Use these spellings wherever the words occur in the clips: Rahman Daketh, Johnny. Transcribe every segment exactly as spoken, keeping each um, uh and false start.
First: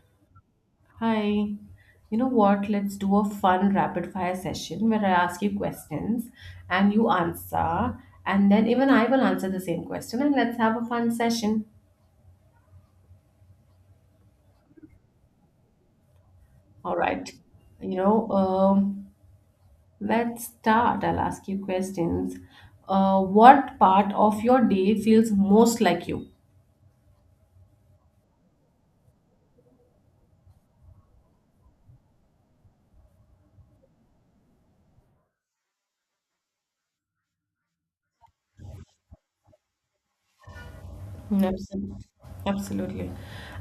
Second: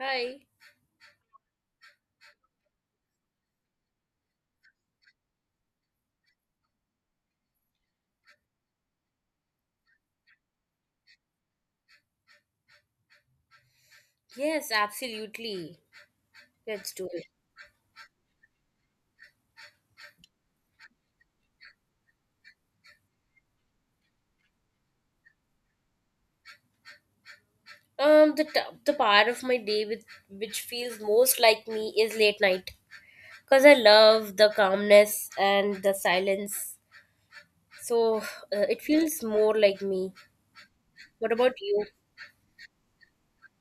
Hi. Hi. You know what? Let's do a fun rapid fire session where I ask you questions and you answer, and then even I will answer the same question, and let's have a fun session. Yes, absolutely. Let's All do it. right. You know, um, let's start. I'll ask you questions. Uh, what part of your day feels most like you? Um, the t- the part of my day with which feels most like me is late night, cause I love the calmness and the silence. So uh, it feels more like me. What about you? Absolutely. Absolutely.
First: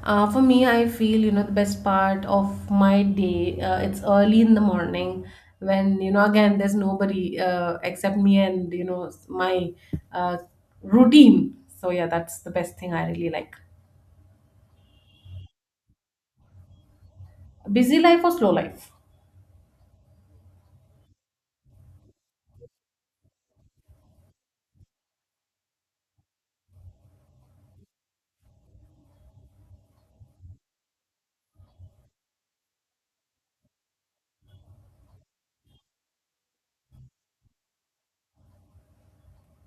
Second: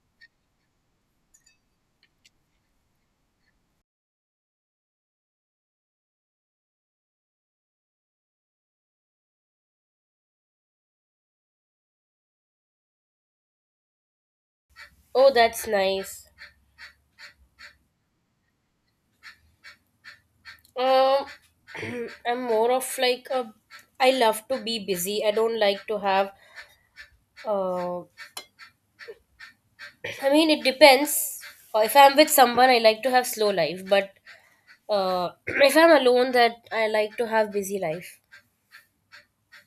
Uh, for me, I feel, you know, the best part of my day, uh, it's early in the morning when, you know, again, there's nobody uh, except me and, you know, my uh, routine. So, yeah, that's the best thing I really like. Oh, that's nice. Busy life or slow life? Um, I'm more of like a. I love to be busy. I don't like to have. Uh, I mean, it depends. Uh, If I'm with someone, I like to have slow life, but Uh, if I'm alone, that I like to have busy life.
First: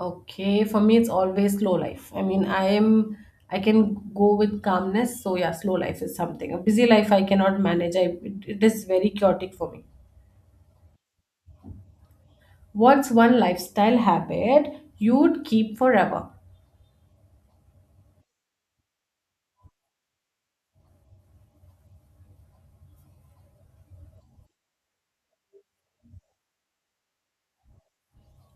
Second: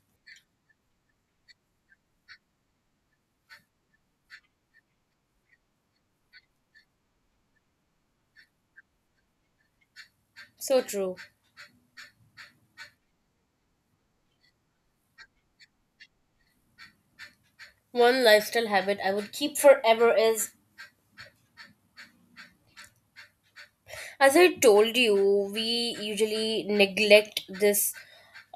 Okay, for me, it's always slow life. I mean, I am, I can go with calmness. So, yeah, slow life is something. A busy life, I cannot manage. I, it, it is very chaotic for me. So true. What's one lifestyle habit you'd keep forever? One lifestyle habit I would keep forever is, as I told you, we usually neglect this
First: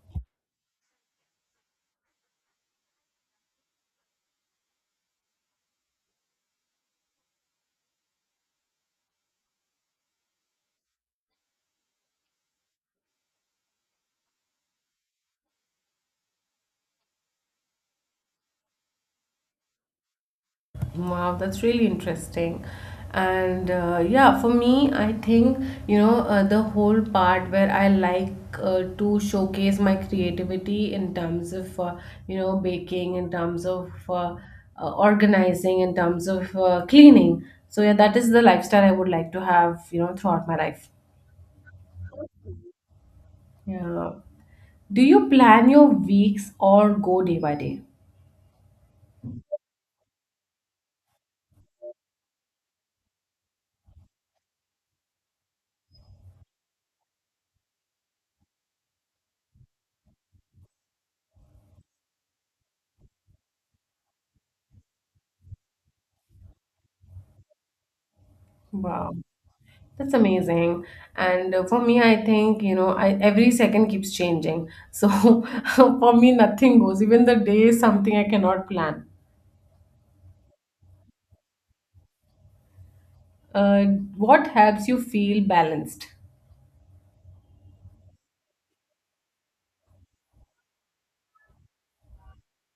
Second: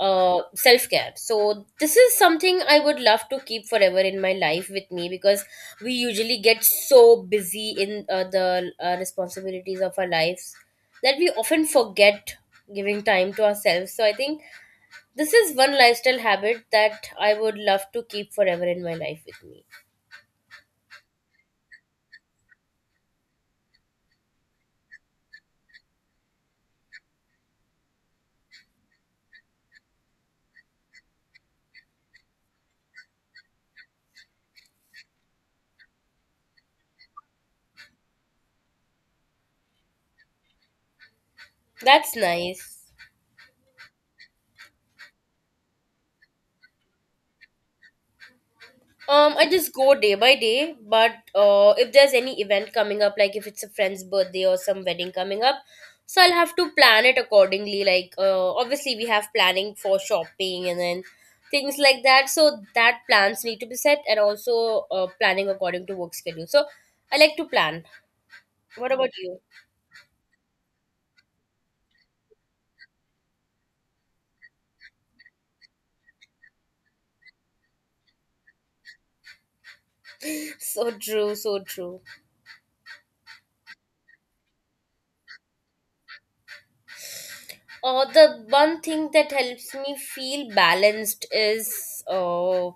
uh self care. So this is something I would love to keep forever in my life with me because we usually get so busy in uh, the uh, responsibilities of our lives that we often forget giving time to ourselves. So I think this is one lifestyle habit that I would love to keep forever in my life with me. Wow, that's really interesting. And uh, yeah, for me, I think, you know, uh, the whole part where I like uh, to showcase my creativity in terms of, uh, you know, baking, in terms of uh, uh, organizing, in terms of uh, cleaning. So yeah, that is the lifestyle I would like to have, you know, throughout my life. That's nice. Yeah. Do you plan your weeks or go day by day? Um, I just go day by day, but uh, if there's any event coming up, like if it's a friend's birthday or some wedding coming up, so I'll have to plan it accordingly. Like, uh, obviously, we have planning for shopping and then things like that. So that plans need to be set and also uh, planning according to work schedule. So I like to plan. What about Wow. you? That's amazing. And uh, for me, I think, you know, I, every second keeps changing. So for me, nothing goes. Even the day is something I cannot plan. So true, so true. Uh, what helps you feel balanced? Or the one thing that helps me feel balanced is, uh,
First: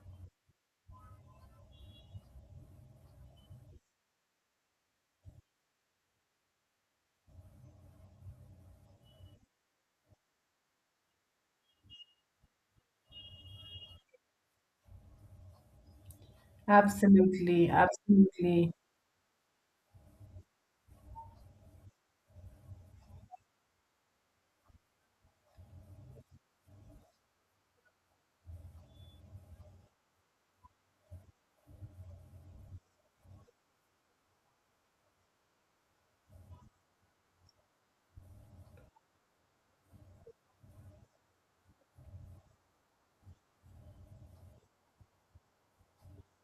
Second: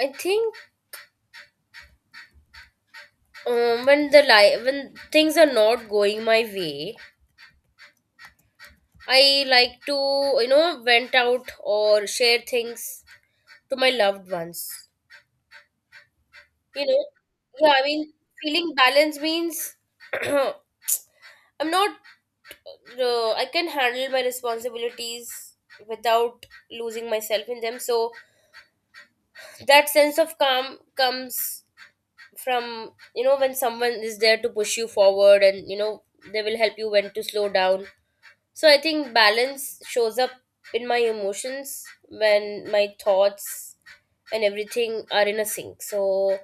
I think, um, when the li- when things are not going my way, I like to you know vent out or share things to my loved ones. You know, Absolutely, yeah. I mean, absolutely. feeling balanced means I'm not. Uh, I can handle my responsibilities without losing myself in them. So that sense of calm comes from you know when someone is there to push you forward, and you know they will help you when to slow down. So I think balance shows up in my emotions when my thoughts and everything are in a sync. So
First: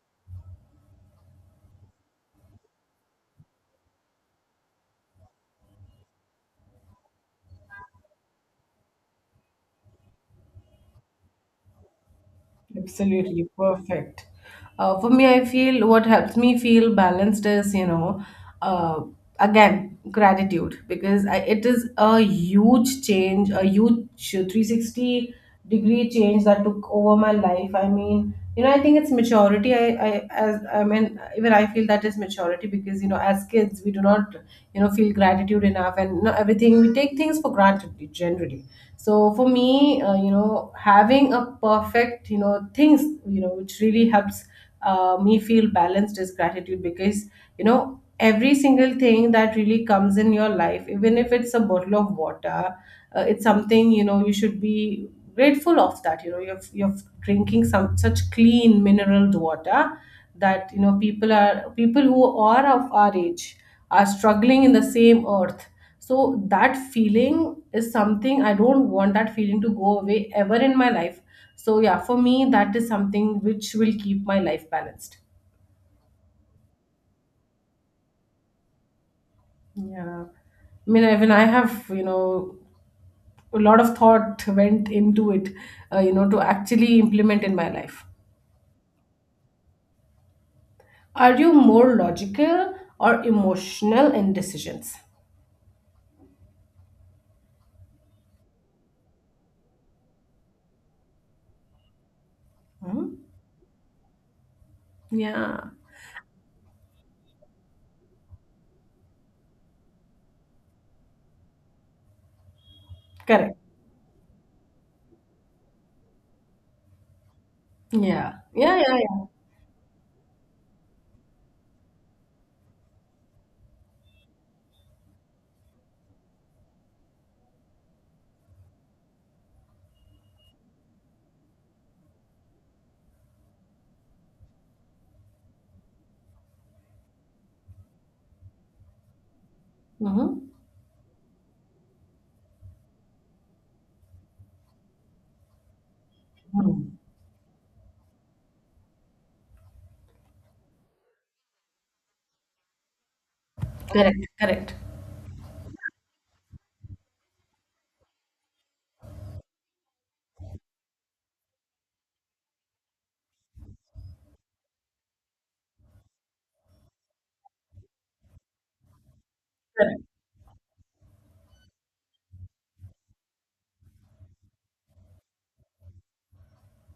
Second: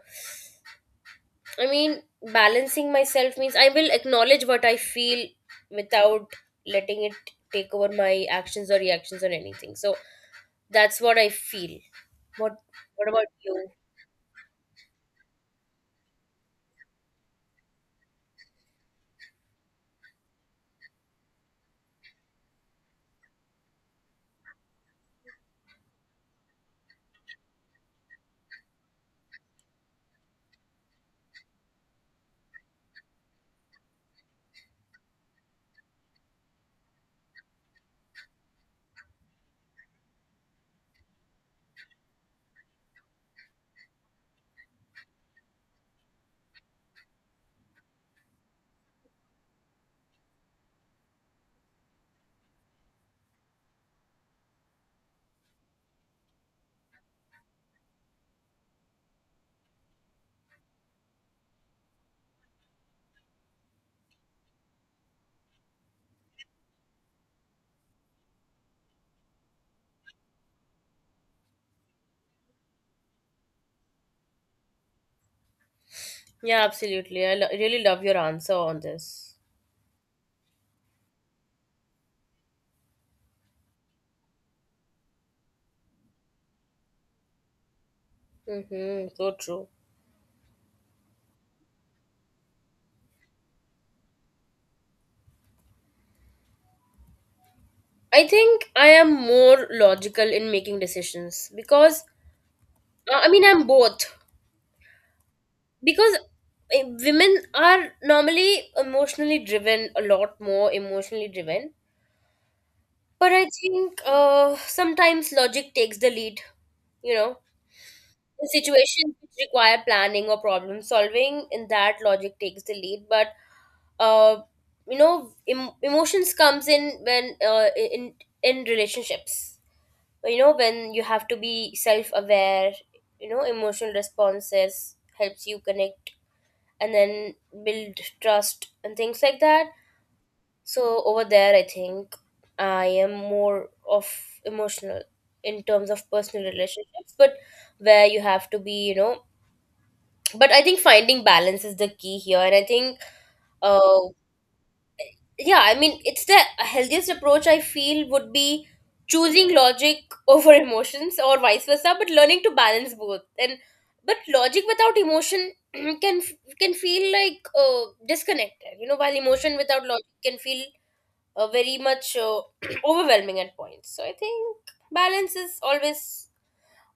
I mean balancing myself means I will acknowledge what I feel without letting it take over my actions or reactions or anything. So that's what I feel. what what about Absolutely you? perfect. Uh, for me, I feel what helps me feel balanced is, you know, uh, again, gratitude because I, it is a huge change, a huge three sixty degree change that took over my life. I mean, you know, I think it's maturity. I I As i mean, even I feel that is maturity because, you know, as kids, we do not, you know, feel gratitude enough, and, you know, everything, we take things for granted generally. So for me, uh, you know, having a perfect, you know, things, you know, which really helps uh, me feel balanced is gratitude, because, you know, every single thing that really comes in your life, even if it's a bottle of water, uh, it's something, you know, you should be grateful of, that, you know, you're, you're drinking some such clean mineral water, that, you know, people are people who are of our age are struggling in the same earth. So that feeling is something I don't want that feeling to go away ever in my life. So yeah, for me, that is something which will keep my life balanced. Yeah, absolutely. i lo- really love your answer on this. Yeah. I mean, even I have, you know, a lot of thought went into it, uh, you know, to actually implement in my life. Mm-hmm, so true. Are you more logical or emotional in decisions? I think I am more logical in making decisions because Hmm? uh, I mean I'm both Yeah, because uh, women are normally emotionally driven, a lot more emotionally driven, but I correct. think uh, sometimes logic takes the lead, you know, Yeah, in yeah, yeah, situations yeah. which require planning or problem solving. In that logic takes the lead, but uh, you know em- emotions comes in when uh, in in relationships, you know when you have to be self aware, you know emotional responses helps you connect and then build trust and things like that. Mm-hmm. So over there I think I am more of emotional in terms of personal Hmm. relationships, but where you have to be, you know, but I think finding balance is the key here. And I think uh Correct, correct, yeah, I mean it's the healthiest approach, I feel, would be choosing logic over emotions or vice versa, but learning to balance both. And but logic without emotion can can feel like uh, disconnected, you know, while emotion without correct. logic can feel uh, very much uh, overwhelming at points. So I think balance is always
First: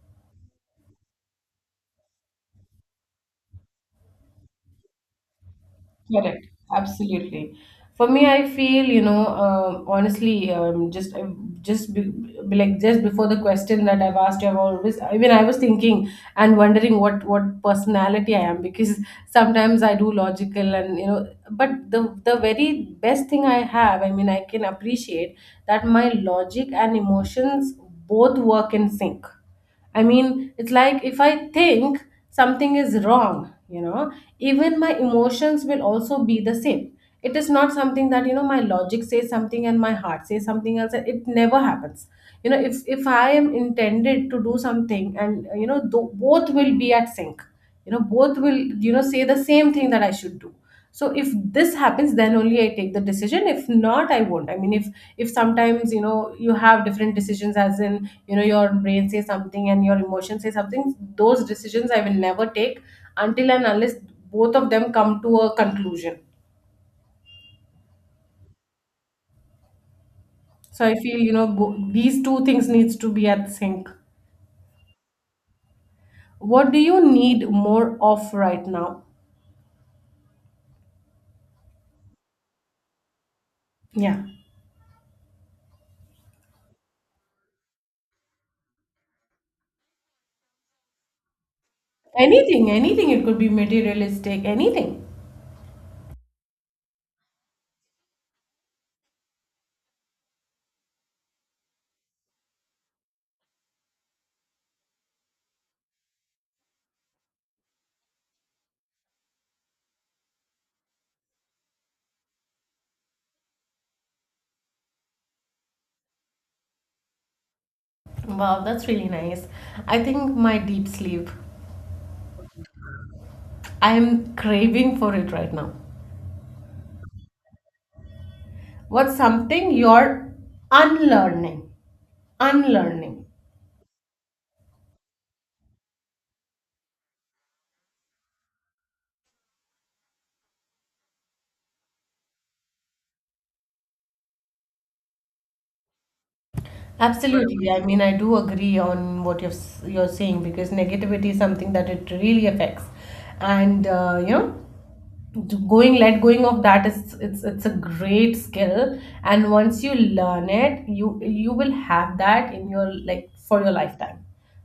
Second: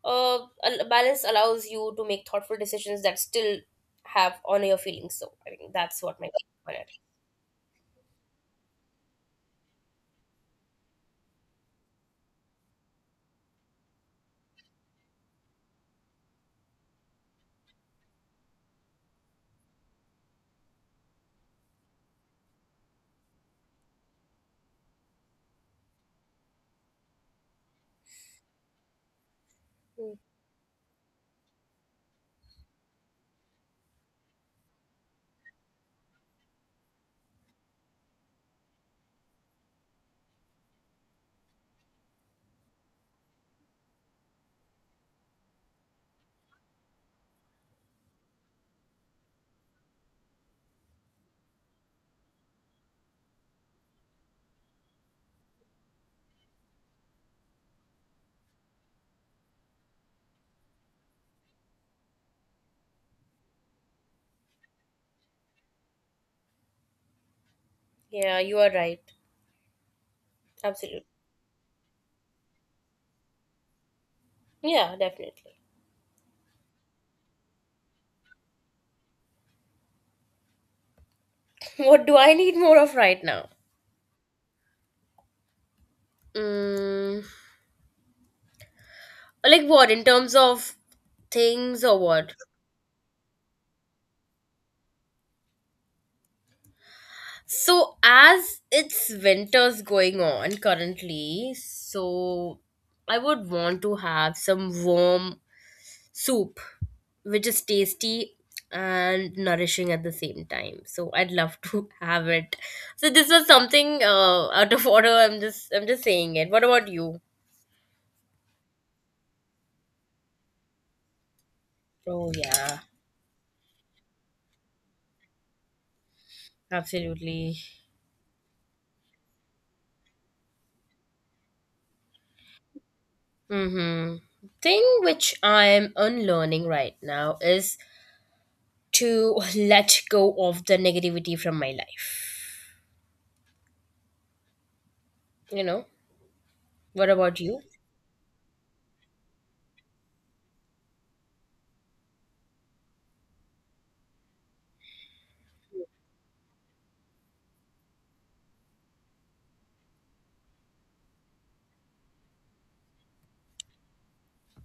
uh, al- balance allows you to make thoughtful decisions that still have honor your feelings. So I think that's what my Correct. take on it. Absolutely. For me, I feel, you know, um, honestly, um, just uh, just be, be like just before the question that I've asked you, I've always, I mean, I was thinking and wondering what what personality I am because sometimes I do logical, and, you know, but the the very best thing I have, I mean, I can appreciate that my logic and emotions both work in sync. I Mm. mean, it's like if I think something is wrong, you know, even my emotions will also be the same. It is not something that, you know, my logic says something and my heart says something else. It never happens. You know, if, if I am intended to do something and, you know, tho- both will be at sync, you know, both will, you know, say the same thing that I should do. So if this happens, then only I take the decision. If not, I won't. I mean, if if sometimes, you know, you have different decisions, as in, you know, your brain says something and your emotions say something, those decisions I will never take, until and unless both of them come to a conclusion. Yeah, you are right. So I Absolutely. feel, you know, bo- these two things needs to be at sync. Yeah, definitely. What do you need more of right now? What do I need more of right now? Yeah. Mm, like what in terms of things or what? Anything, anything, it could be materialistic, anything. So as it's winters going on currently, so I would want to have some warm soup which is tasty and nourishing at the same time. So I'd love to have it. So this was something uh, out of order. I'm just I'm just saying it. What about you? Wow, that's really nice. I think my deep sleep. Oh yeah. I am craving for it right now. Absolutely. What's something you're unlearning? Unlearning. Hmm. Thing which I'm unlearning right now is to let go of the negativity from my life. You know, what about you? Absolutely. I mean, I do agree on what you're s- you're saying, because negativity is something that it really affects, and uh, you know, going, let going of that, is it's it's a great skill, and once you learn it, you you will have that in your like for your lifetime.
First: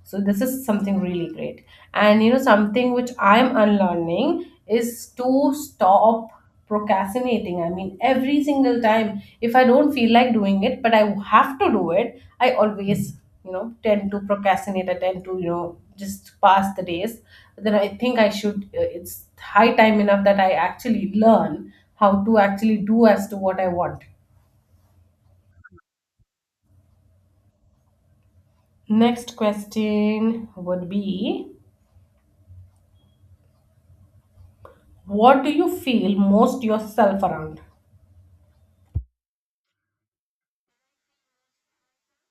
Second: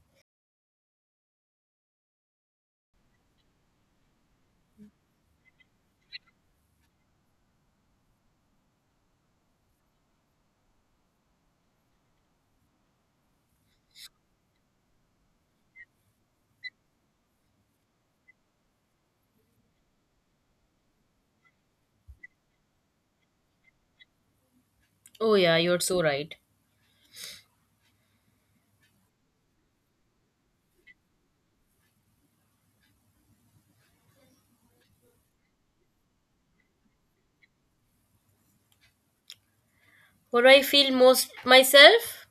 So this is something really great. And, you know, something which I'm unlearning is to stop procrastinating. I mean, every single time, if I don't feel like doing it, but I have to do it, I always, you know, tend to procrastinate. I tend to, you know, just pass the days. But then I think I should, uh, it's high time enough that I actually learn how to actually do as to what I want. Oh, yeah, you're so right. Next question would be, what do you feel most yourself around? What do I feel most myself?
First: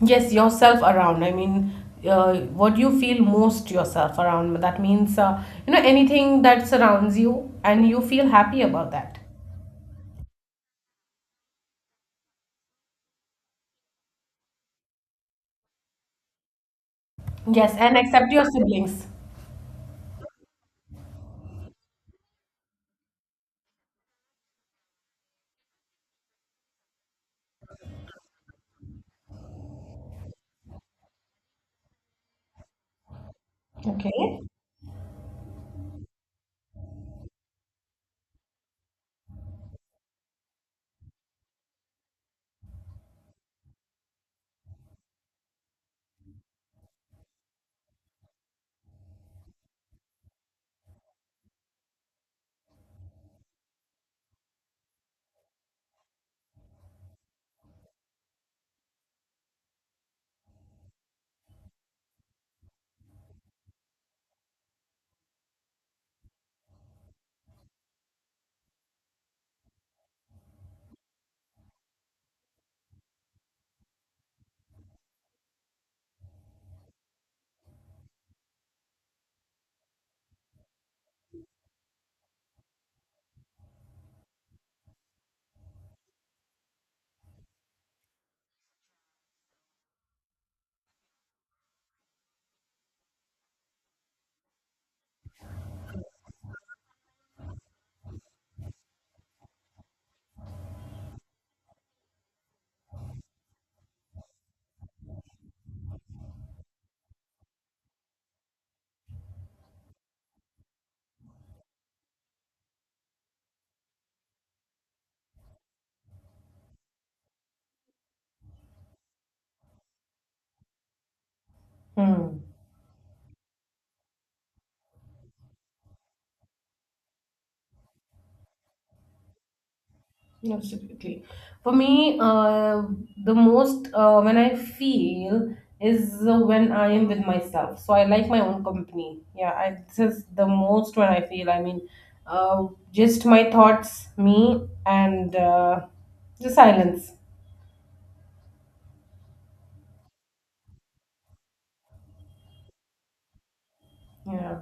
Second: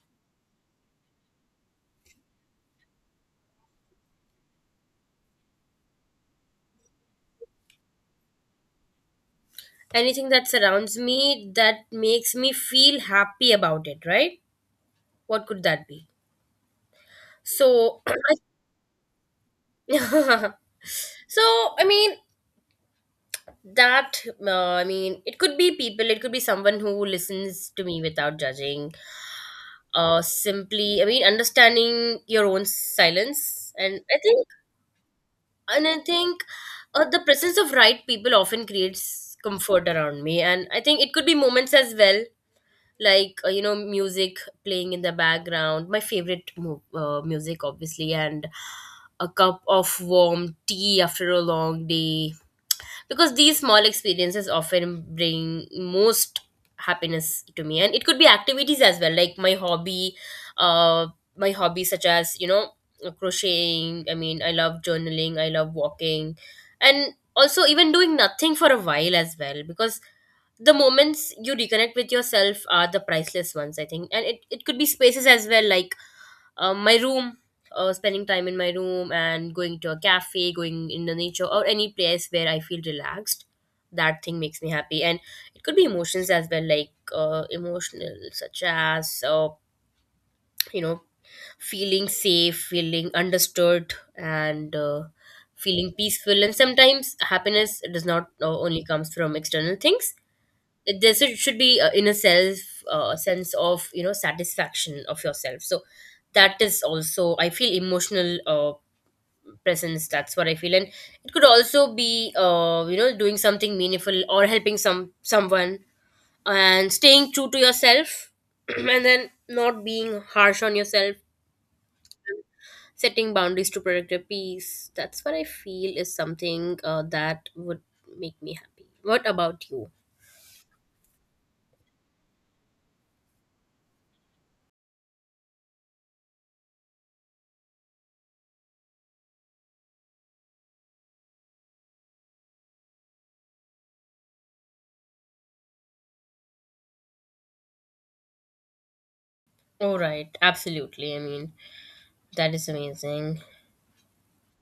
Yes, yourself around. I mean, uh, what you feel most yourself around. That means, uh, you know, anything that surrounds you and you feel happy about that. Anything that surrounds me that makes me feel happy about it, right? What could that be? Yes, and So, accept your siblings. I- so I mean that. Uh, I mean, it could be people. It could be someone who listens to me without judging. Uh, simply I mean understanding your own silence. And I Okay. think and i think uh, the presence of right people often creates comfort around me. And I think it could be moments as well, like uh, you know music playing in the background, my favorite mo- uh, music obviously, and a cup of warm tea after a long day, because these small experiences often bring most happiness to me. And it could be activities as well, like my hobby, uh my hobbies, such as you know crocheting. I mean I love journaling, I love walking, and also even doing nothing for a while as well, because the moments you reconnect with yourself are the priceless ones, I think. And it, it could be spaces as well, like um, my room, uh, spending time in my room and going to a cafe, going in the nature or any place where I feel relaxed. That thing makes me happy. And it could be emotions as well, like uh, emotional, such as uh, you know, feeling safe, feeling understood, and uh, feeling peaceful. And sometimes happiness does not uh, only comes from external things; there should should be uh, in a self uh, sense of you know satisfaction of yourself. So that is also I feel emotional uh, presence, that's what I feel. And it could also be uh, you know doing something meaningful or helping some someone and staying true to yourself, and then not being harsh on yourself, Hmm. setting boundaries to protect your peace. That's what I feel is something uh, that would make me happy. What about you? Absolutely. For me, uh, the most uh, when I feel is uh, when I am with myself. So I like my own company. Yeah, I, this is the most when I feel. I mean, uh, just my thoughts, me, and uh, the silence. All right, absolutely, I mean that is amazing. Yeah.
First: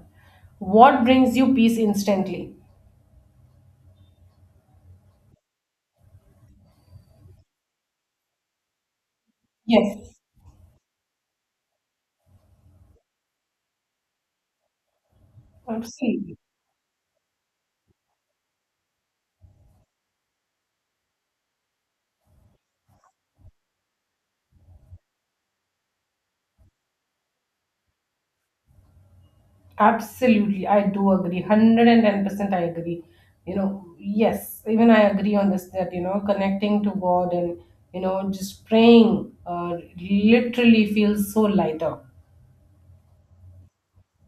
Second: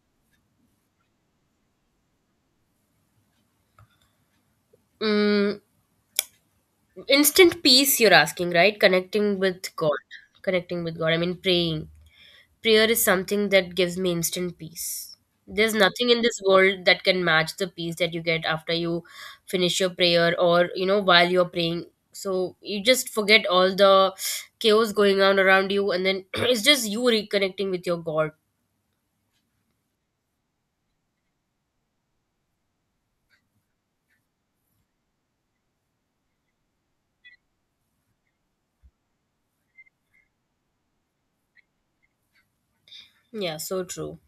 What brings you peace instantly? Mm, instant peace, you're asking, right? Connecting with God. Yes, Connecting with God. I mean, praying. Prayer is something that gives me instant peace. There's nothing in absolutely. this world that can match the peace that you get after you finish your prayer or, you know, while you're praying. So you just forget all the chaos going on around you, and then it's just you reconnecting with your God. Absolutely. I do agree. one hundred ten percent I agree. You know, yes, even I agree on this that, you know, connecting to God, and, you know, just praying uh, literally feels so lighter. Yeah, so true.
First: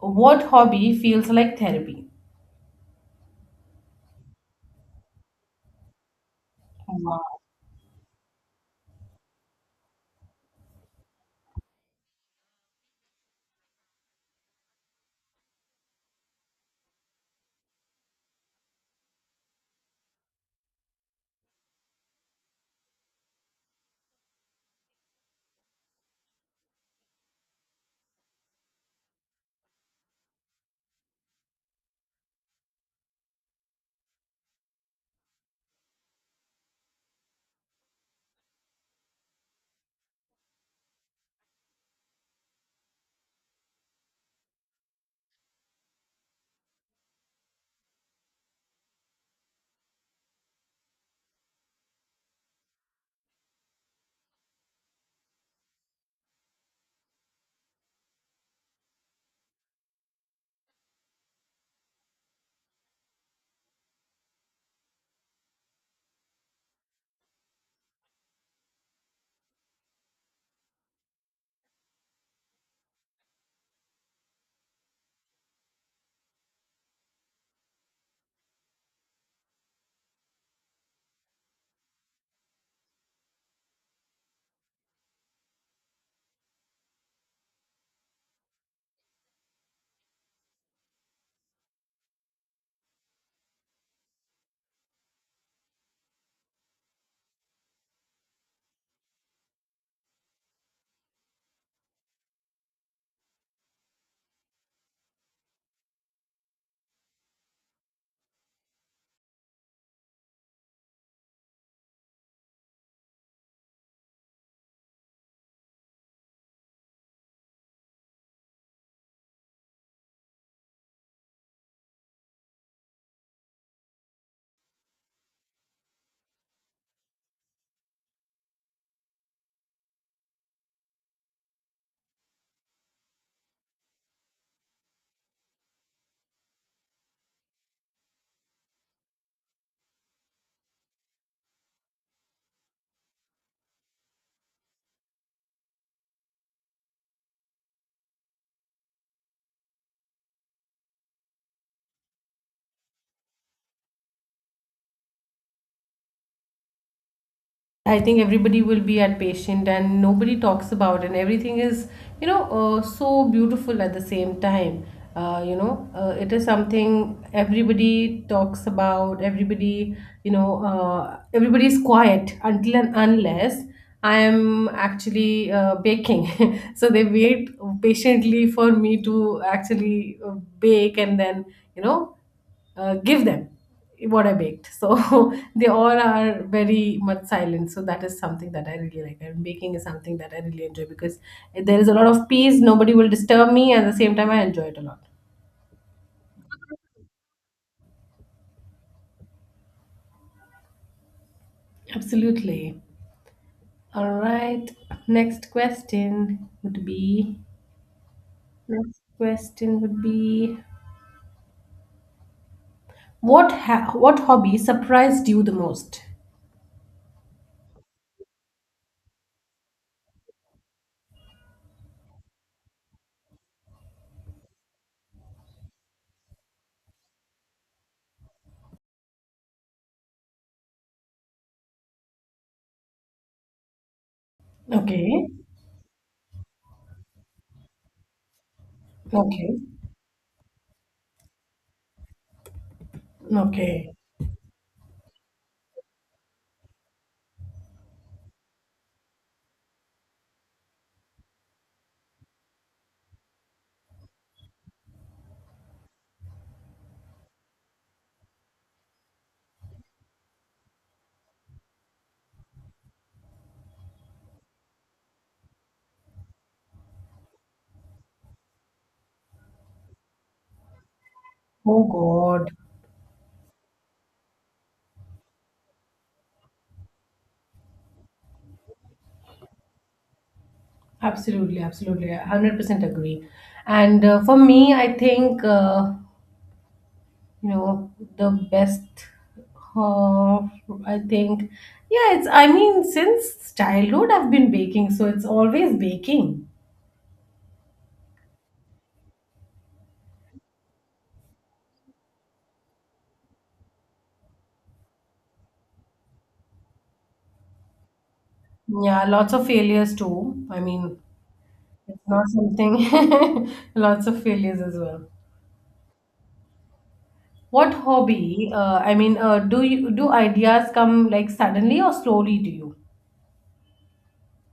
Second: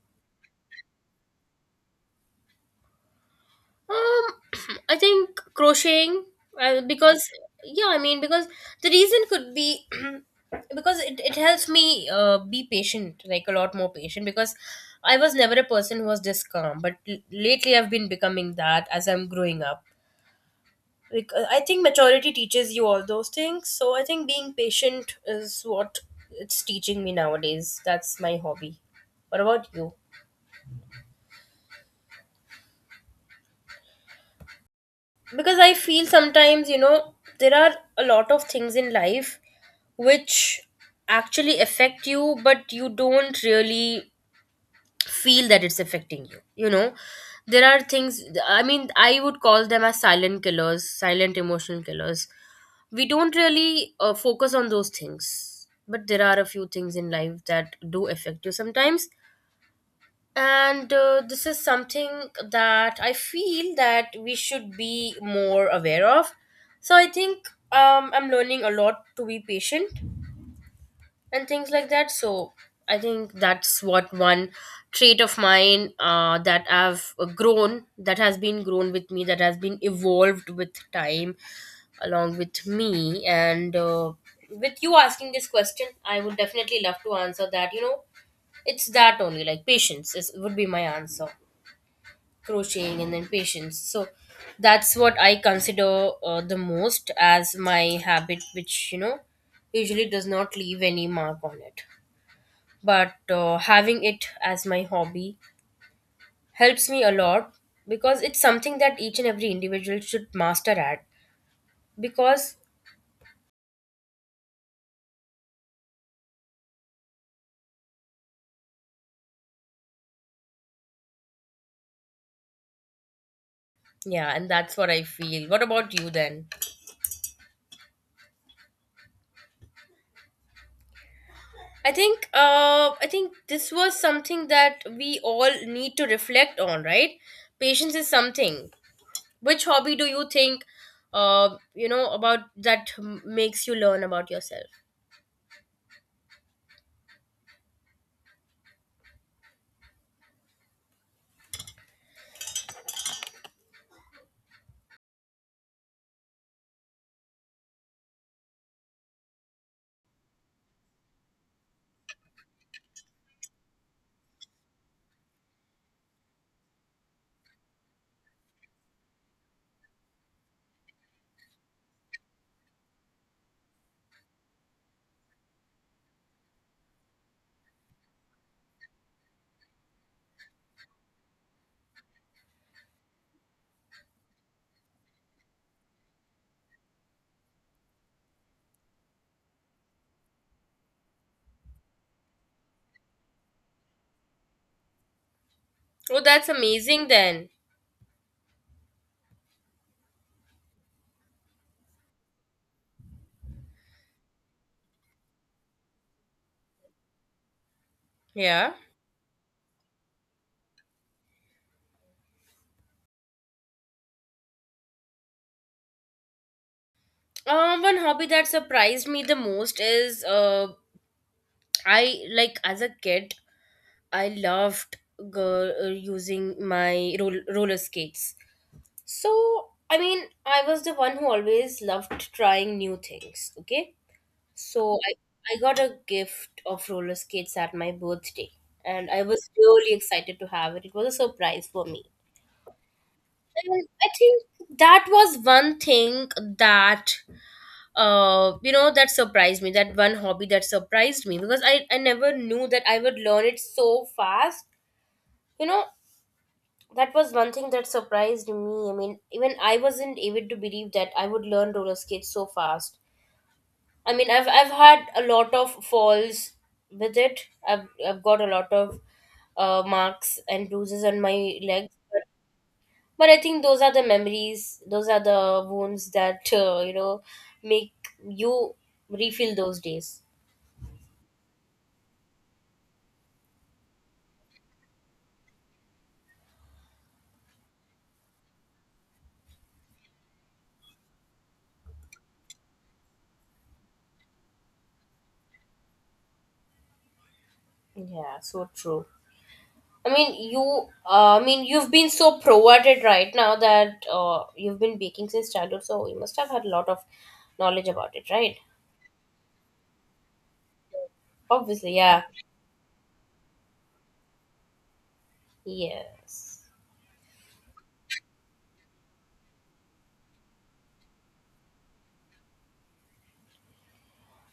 What hobby feels like therapy? Um, I think crocheting, uh, because yeah, I mean because the reason could be because it, it helps me uh, be patient, like a lot more patient, because I was never a person who was this calm, but l- lately I've been becoming that as I'm growing up. Like uh, I think maturity teaches you all those things, so I think being patient is what it's teaching me nowadays. That's my hobby. What about you? Because I feel sometimes you know there are a lot of things in life which actually affect you, but you don't really feel that it's affecting you. You know, there are things, I mean I would call them as silent killers, silent emotional killers. We don't really uh, focus on those things, but there are a few things in life that do affect you sometimes. And uh, this is something that I feel that we should be more aware of. So I think um, I'm learning a lot to be patient and things like that. So I think that's what one trait of mine, uh, that i've uh, grown, that has been grown with me, that has been evolved with time along with me. And uh, with you asking this question I would definitely love to answer that. You know, it's that only, like patience is would be my answer. Crocheting and then patience. So that's what I consider uh, the most as my habit, which you know usually does not leave any mark on it. But uh, having it as my hobby helps me a lot, because it's something that each and every individual should master at. Because yeah, and that's what I feel. What about you then? I think uh i think this was something that we all need to reflect on, right? Patience is something. Which hobby do you think, uh, you know, about that m- makes you learn about yourself? I think everybody will be at patient, and nobody talks about it, and everything is, you know, uh, so beautiful at the same time. Uh, you know, uh, it is something everybody talks about, everybody, you know, uh, everybody is quiet until and unless I am actually uh, baking. So they wait patiently for me to actually uh, bake, and then, you know, uh, give them what I baked. So they all are very much silent. So that is something that I really like. And baking is something that I really enjoy, because there is a lot of peace. Nobody will disturb me. At the same time, I enjoy it a lot. Oh, that's amazing then. Absolutely. All right. Next question would be. Yeah. Next question would be. What ha- what hobby surprised you the most? Um, one hobby that surprised me the most is, uh, I like as a kid, I loved girl, uh, using my roll- roller skates. So, I mean, I was the one who always loved trying new things, okay? So Okay. I, I got a gift of roller skates at my birthday, and I was Okay. really excited to have it. It was a surprise for me. And Okay. I think that was one thing that uh you know that surprised me, that one hobby that surprised me because I, I never knew that I would learn it so fast. You know, that was one thing that surprised me. I mean, even I wasn't able to believe that I would learn roller skates so fast. I mean, I've I've had a lot of falls with it. I've I've got a lot of uh, marks and bruises on my Oh legs, but, God. but I think those are the memories. Those are the wounds that uh, you know make you refill those days. Absolutely, absolutely. I one hundred percent agree. And uh, for me, I think, uh, you know, the best, uh, I think, yeah, it's, I mean, since childhood, I've been baking. So it's always baking. Yeah, so true. I mean, you. Uh, I mean, you've been so pro at it right now that uh, you've been baking since childhood, so you must have had a lot of knowledge about it, right? Yeah, lots of failures too. I mean, Obviously, it's yeah. not something, lots of failures as well. Yes. What hobby, uh, I mean, uh, do you, do ideas come like suddenly or slowly to you?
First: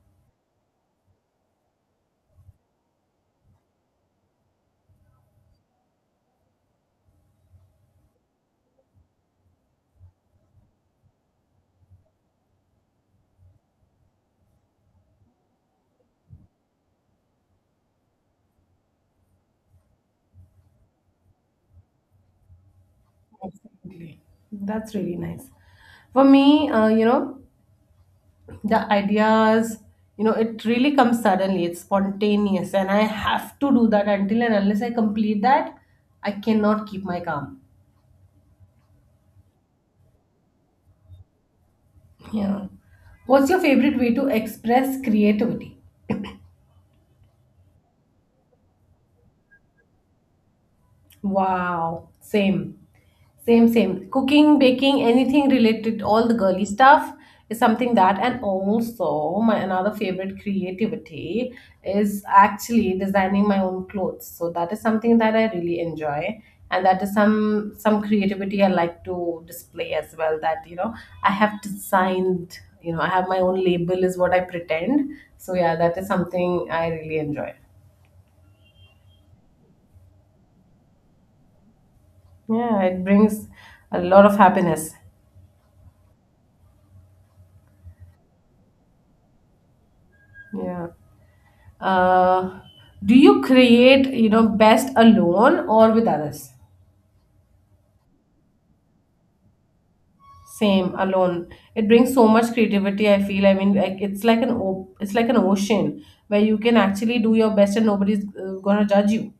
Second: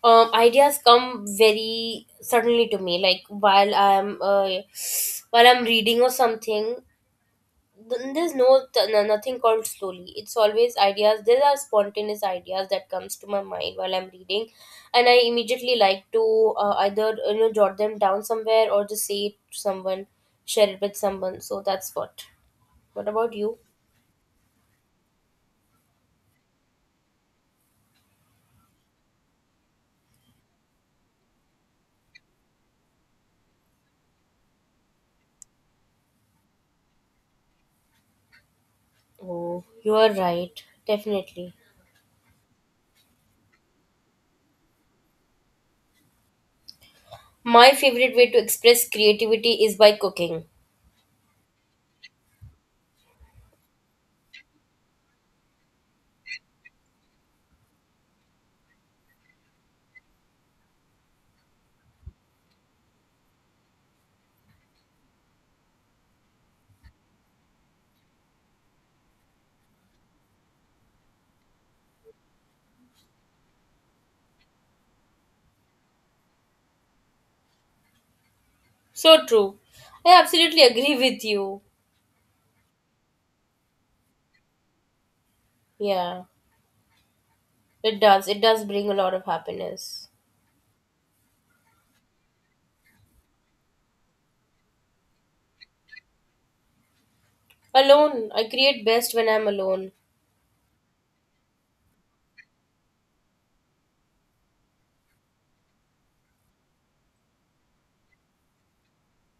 um Ideas come very suddenly to me, like while i'm uh, while I'm reading or something. Th- there's no, th- no Nothing called slowly. It's always ideas. There are spontaneous ideas that comes to my mind while I'm reading, and I immediately like to uh, either uh, you know jot them down somewhere or just say it to someone, share it with someone. So that's what what about you? Absolutely. That's really nice. For me, uh, you know, the ideas, you know, it really comes suddenly, it's spontaneous, and I have to do that until and unless I complete that, I cannot keep my calm. Oh, you are right, definitely. Yeah. What's your favorite way to express creativity? My favorite way to express creativity is by cooking. Wow, same. Same, same. Cooking, baking, anything related, all the girly stuff is something that. And also, my another favorite creativity is actually designing my own clothes. So that is something that I really enjoy, and that is some some creativity I like to display as well. That, you know, I have designed. You know, I have my own label is what I pretend. So yeah, that is something I really enjoy. So true. I absolutely agree with you. Yeah, it brings a lot of happiness. Yeah, it does. It does bring a lot of happiness. Yeah. Uh, do you create, you know, best alone or with others? Alone, I create best when I'm alone. Same, alone. It brings so much creativity, I feel. I mean, like it's like an o- it's like an ocean where you can actually do your best, and nobody's uh, gonna judge you.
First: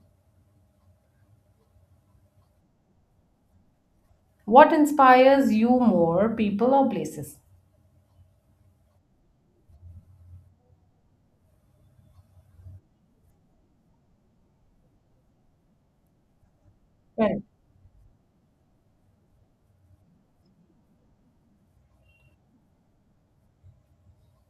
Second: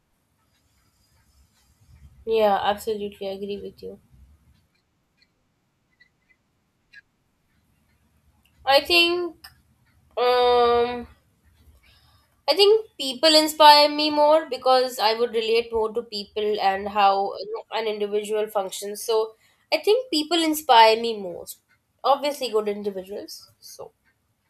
Yeah, absolutely agree with you. What inspires you more, people or places? I think um I think people inspire me more because I would relate more to people and how, Right. you know, an individual functions. So I think people inspire me most. Obviously good individuals. So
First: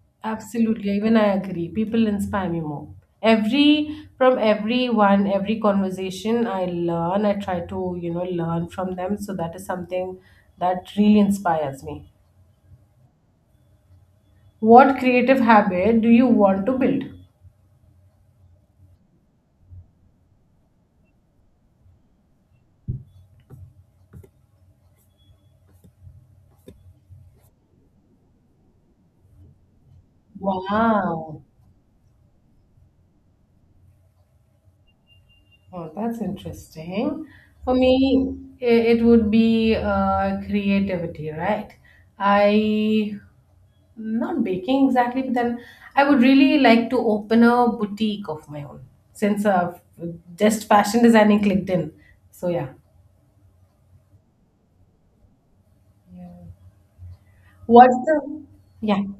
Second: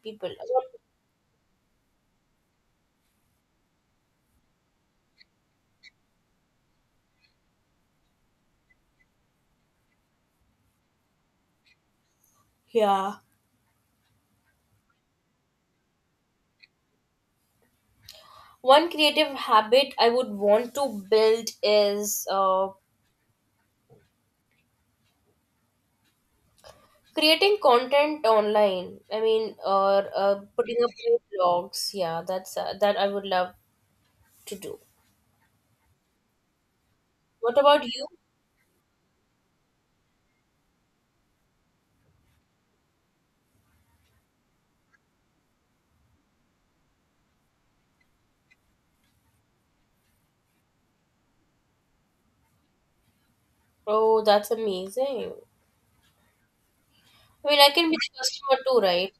people. Absolutely. Even I agree. People inspire me more. Every from everyone, every conversation I learn, I try to, you know, learn from them. So that is something that really inspires me. Yeah. What creative habit do you want to build? One creative habit I would want to build is uh, creating content online, I mean, or uh, putting up new Wow. blogs. Yeah, that's uh, that I would love to do. Oh, that's interesting. What For about you? me, it, it would be uh, creativity, right? I, not baking exactly, but then I would really like to open a boutique of my own, since uh, just fashion designing clicked in. So, yeah. Oh, that's amazing. I mean, I can What's be the the, customer too, yeah, right?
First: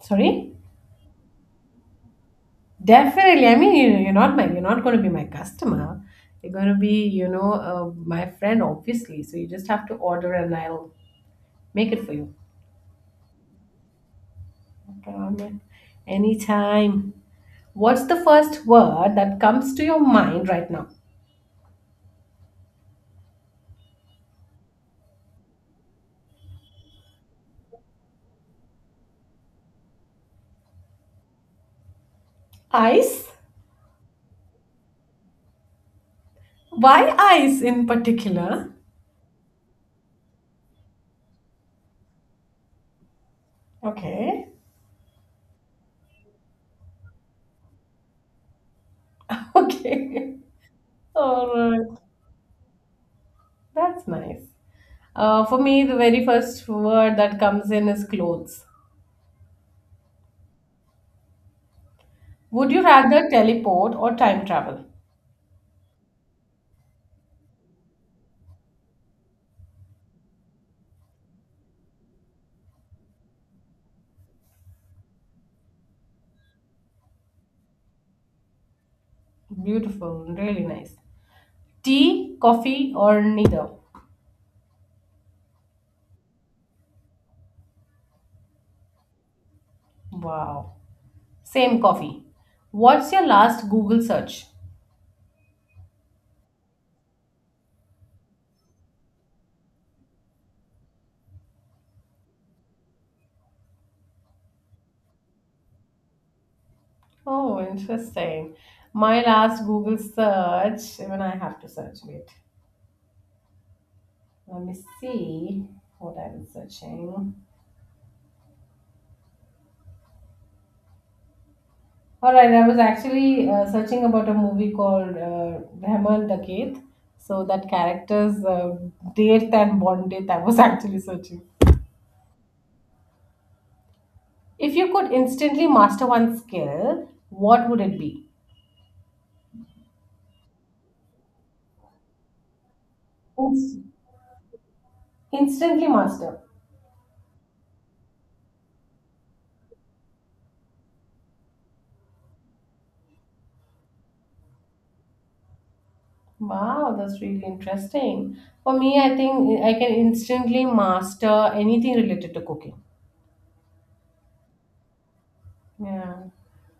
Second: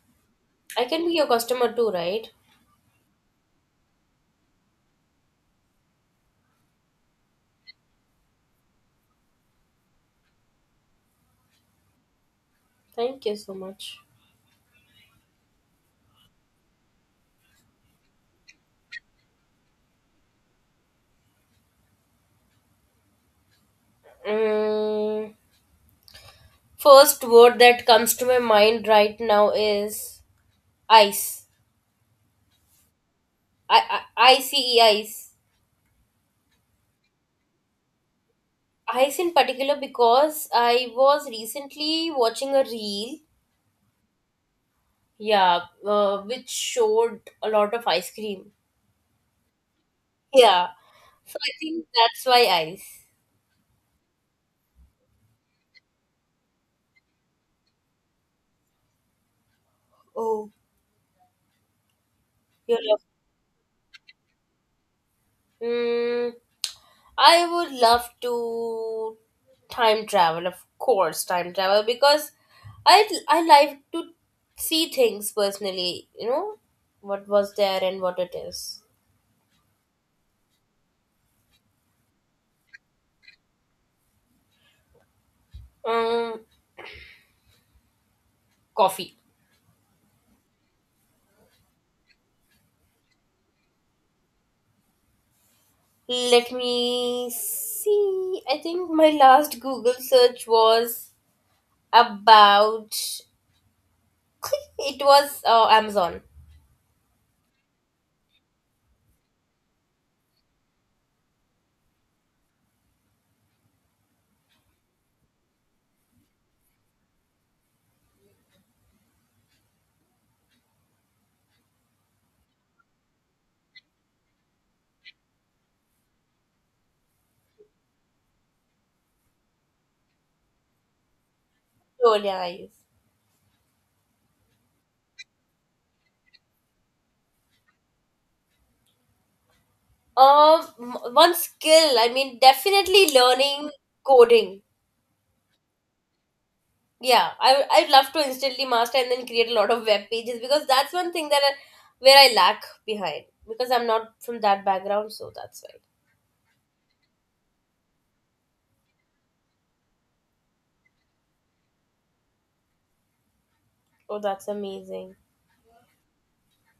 sorry? I can be your customer too, right? Definitely. I mean, you- you're not my, you're not going to be my customer. You're going to be, you know, uh, my friend, obviously. So you just have to order, and I'll make it for you. Thank you so much. No problem. Anytime. What's the first word that comes to your mind right now? Mm, first word that comes to my mind right now is ice. Ice? I I I C E ice. Why ice in particular? Ice in particular because I was recently watching a reel, Okay. yeah, uh, which showed a lot of ice cream. Okay. Yeah, so I All think right. that's why ice. That's nice. Uh, for me, the very first word that comes in is clothes. Oh. Would You you love? rather teleport or time travel? Mm, I would love to time travel, of course, time travel because I I like to see things personally. You know what was there and what it is. Beautiful, really nice. Tea, coffee, or neither? Um, Coffee. Wow. Same coffee. What's your last Google search? Let me see. I think my last Google search was about. It was uh, Amazon. Oh, interesting. My last Google search, even I have to search it. Let me see what I was searching. All right, I was actually uh, searching about a movie called uh, Rahman Daketh. So that character's uh, date and bond date I was actually searching. Oh yeah, I use. If you could instantly master one skill, what would it be? Um, m- one skill. I mean, definitely learning Inst- coding. Instantly master. Yeah, I I'd love to instantly master and then create a lot of web pages because that's one thing that I, where I lack behind because I'm not from that background. So that's why. Wow, that's really interesting. For me, I think I can instantly master anything related to cooking. Oh, that's amazing. Yeah.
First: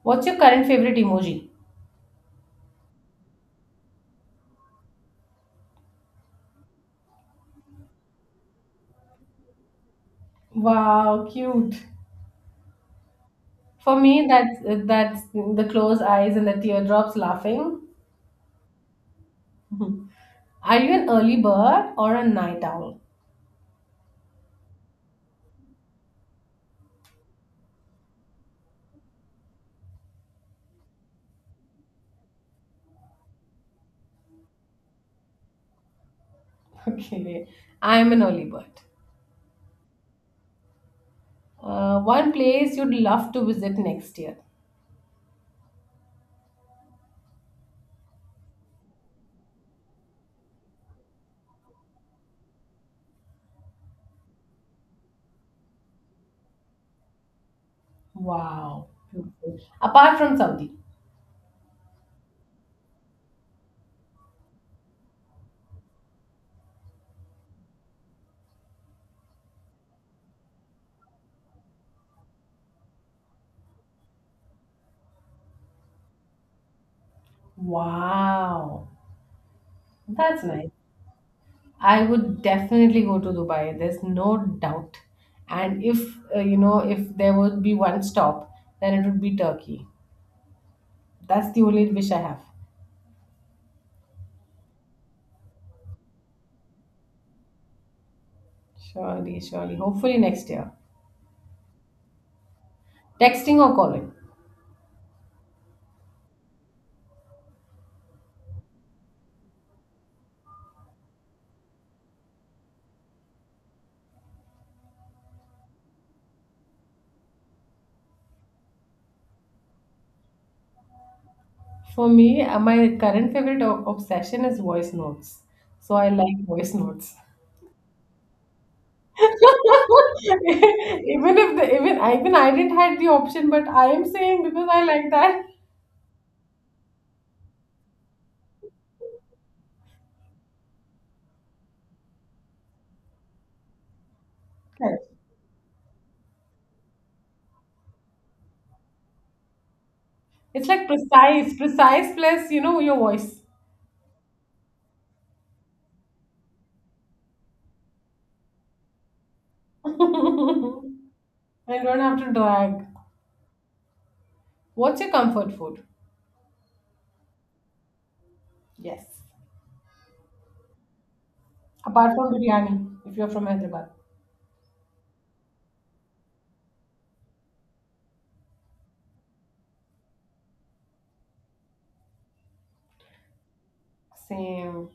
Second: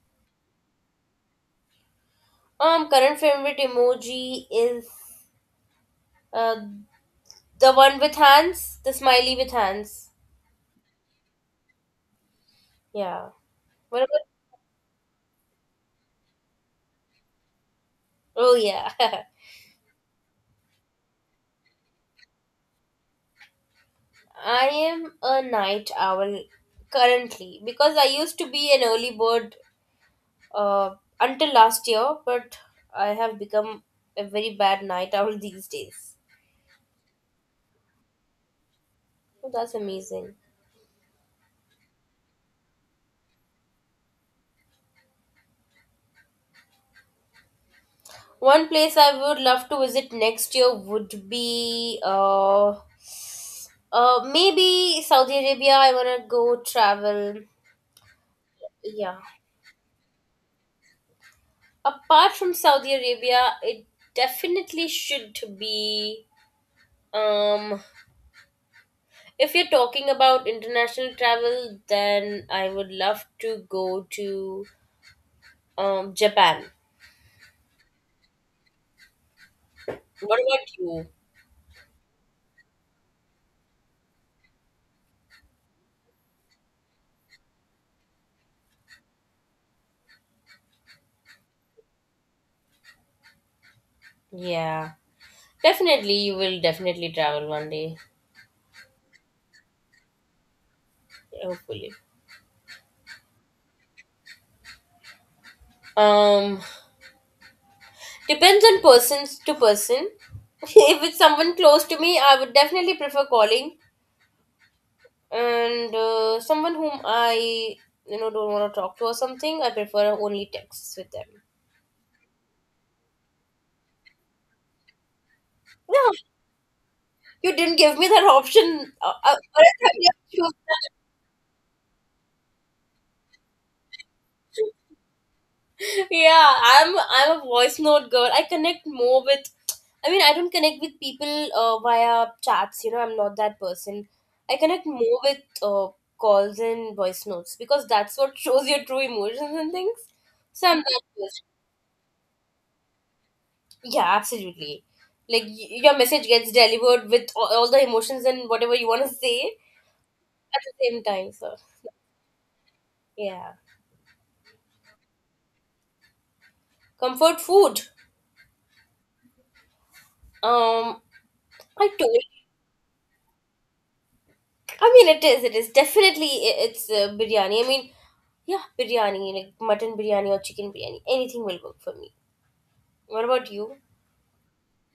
What's your current favorite emoji? Um, current favorite emoji is uh the one with hands, the smiley with hands. Wow, cute. Yeah. For What about? me, that's that's the closed eyes and the teardrops laughing. Oh yeah. Mhm. Are you an early bird or a night owl? I am a night owl currently because I used to be an early bird uh, until last year, but I have become a very bad night owl these days. Okay, I'm an early bird. Oh, that's amazing. Uh, one place you'd love to visit next year. One place I would love to visit next year would be uh, uh, maybe Saudi Arabia. I wanna go travel. Wow. Yeah. Beautiful. Apart from Saudi. Apart from Saudi Arabia, it definitely should be. Um, if you're talking about international travel, then I would love to go to um, Japan. Wow. What That's about nice. you? I would definitely go to Dubai. There's no doubt. And if, uh, You know, if there would be one stop, then it would be Turkey. That's the only wish I have. Yeah, definitely, you will definitely travel one day, Surely, surely. Hopefully next year. hopefully. Texting or calling? Um, Depends on persons to person. if it's someone close to me, I would definitely prefer calling. And uh, someone whom I, you know don't want to talk to or something, I prefer only texts with them. For me, uh, my current favorite o- obsession is voice notes. So I No, like voice notes. you didn't give me that option. Uh, uh, or else I would have choose Even if the, even I- even I didn't had the option, but I am saying because I like that. that. yeah, I'm I'm a voice note girl. I connect more with. I mean, I don't connect with people uh, via chats. You know, I'm not that person. I connect Correct. more with uh, calls and voice notes because that's what shows your true emotions and things. It's So I'm like that person. precise, precise plus you know your voice. Yeah, absolutely. Like y- your message gets delivered with all all the emotions and whatever you want to say I at the same time. So don't have to drag. yeah, What's your comfort food? comfort food. Yes, Um, I apart told. from biryani, if you're from Hyderabad, I mean, it is. It is definitely. i- It's uh, biryani. I mean, yeah, biryani, like mutton biryani or chicken biryani. Anything will work for me. What about you? same.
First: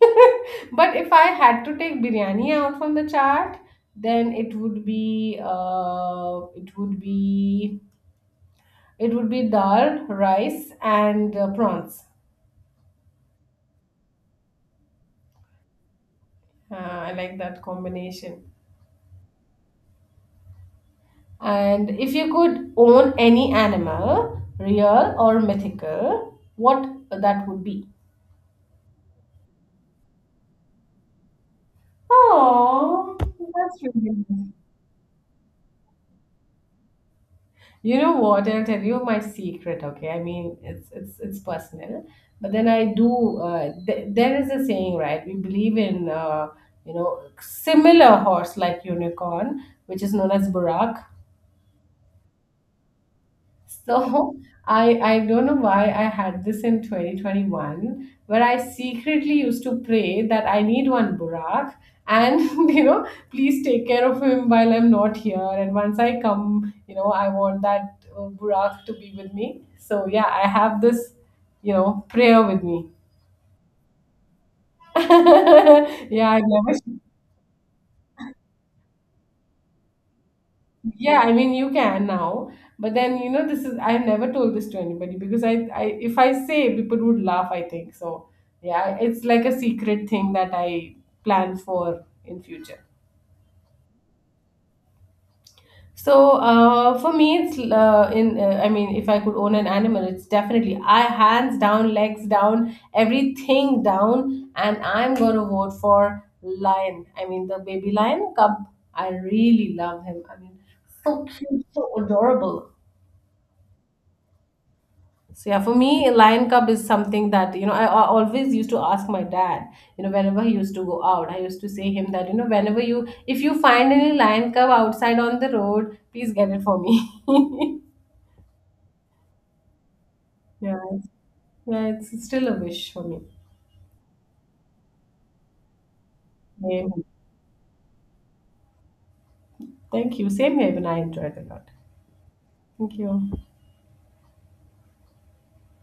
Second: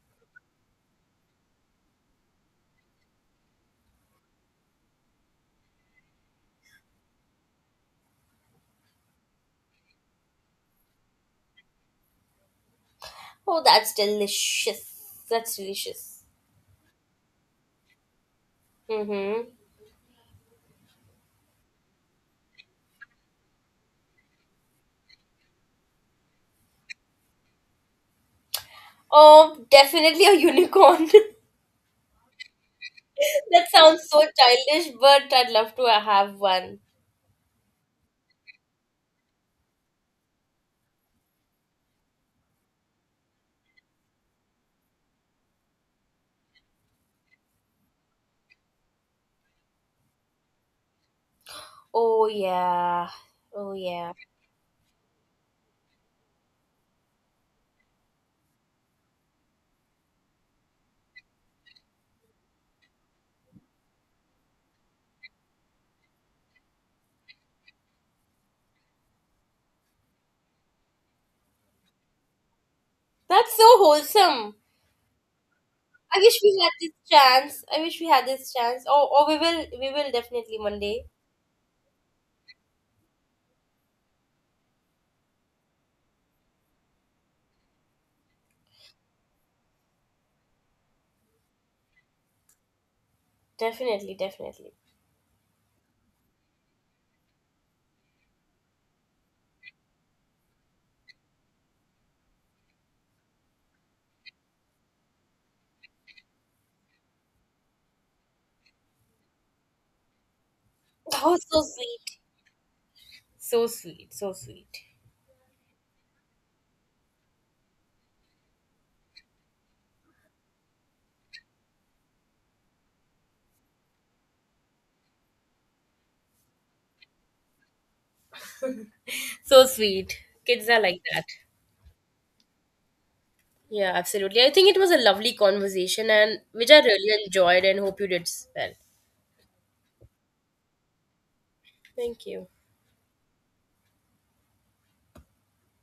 But if I had to take biryani out from the chart, then it would be uh, it would be it would be dal, rice, and uh, prawns. Oh, that's delicious. That's delicious. Uh, I like that combination. Mm-hmm. And if you could own any animal, real or mythical, what that would be? Oh, definitely a unicorn. Oh, that that's sounds so really nice. childish, but I'd love to have one. You know what? I'll tell you my secret. Okay, I mean it's it's it's personal, but then I do. Uh, th- there is a saying, right? We believe in uh, you know similar horse like unicorn, which is known as burak. Oh yeah. Oh yeah. So I I don't know why I had this in twenty twenty-one where I secretly used to pray that I need one Burak, and you know please take care of him while I'm not here, and once I come you know I want that uh, Burak to be with me. So yeah, I have this you know prayer with me. That's so wholesome. I Yeah, wish I've we had never. this chance. I wish we had this chance. Oh, oh, we will. We will definitely one day. Yeah, I mean you can now, but then you know this is I have never told this to anybody because I, I if I say people would laugh, I think. So yeah, it's like a secret thing that I plan for in future. Definitely, definitely. So uh, for me, it's uh, in uh, I mean if I could own an animal, it's definitely I hands down, legs down, everything down, and I'm gonna vote for lion. I mean the baby lion cub. I really love him. I mean so Oh, so cute, so sweet. adorable. So sweet. So sweet. So yeah, for me, lion cub is something that you know I, I always used to ask my dad. You know, whenever he used to go out, I used to say him that you know whenever you if you find any lion cub outside on the road, please get it for me. So sweet. Kids yeah, are like it's- that. yeah, it's still a wish for me. Yeah, absolutely. I think it was a lovely conversation, and which I Yeah. really enjoyed, and hope you did as well. Thank you. Same here, even I enjoyed a lot. Thank you. Thank you.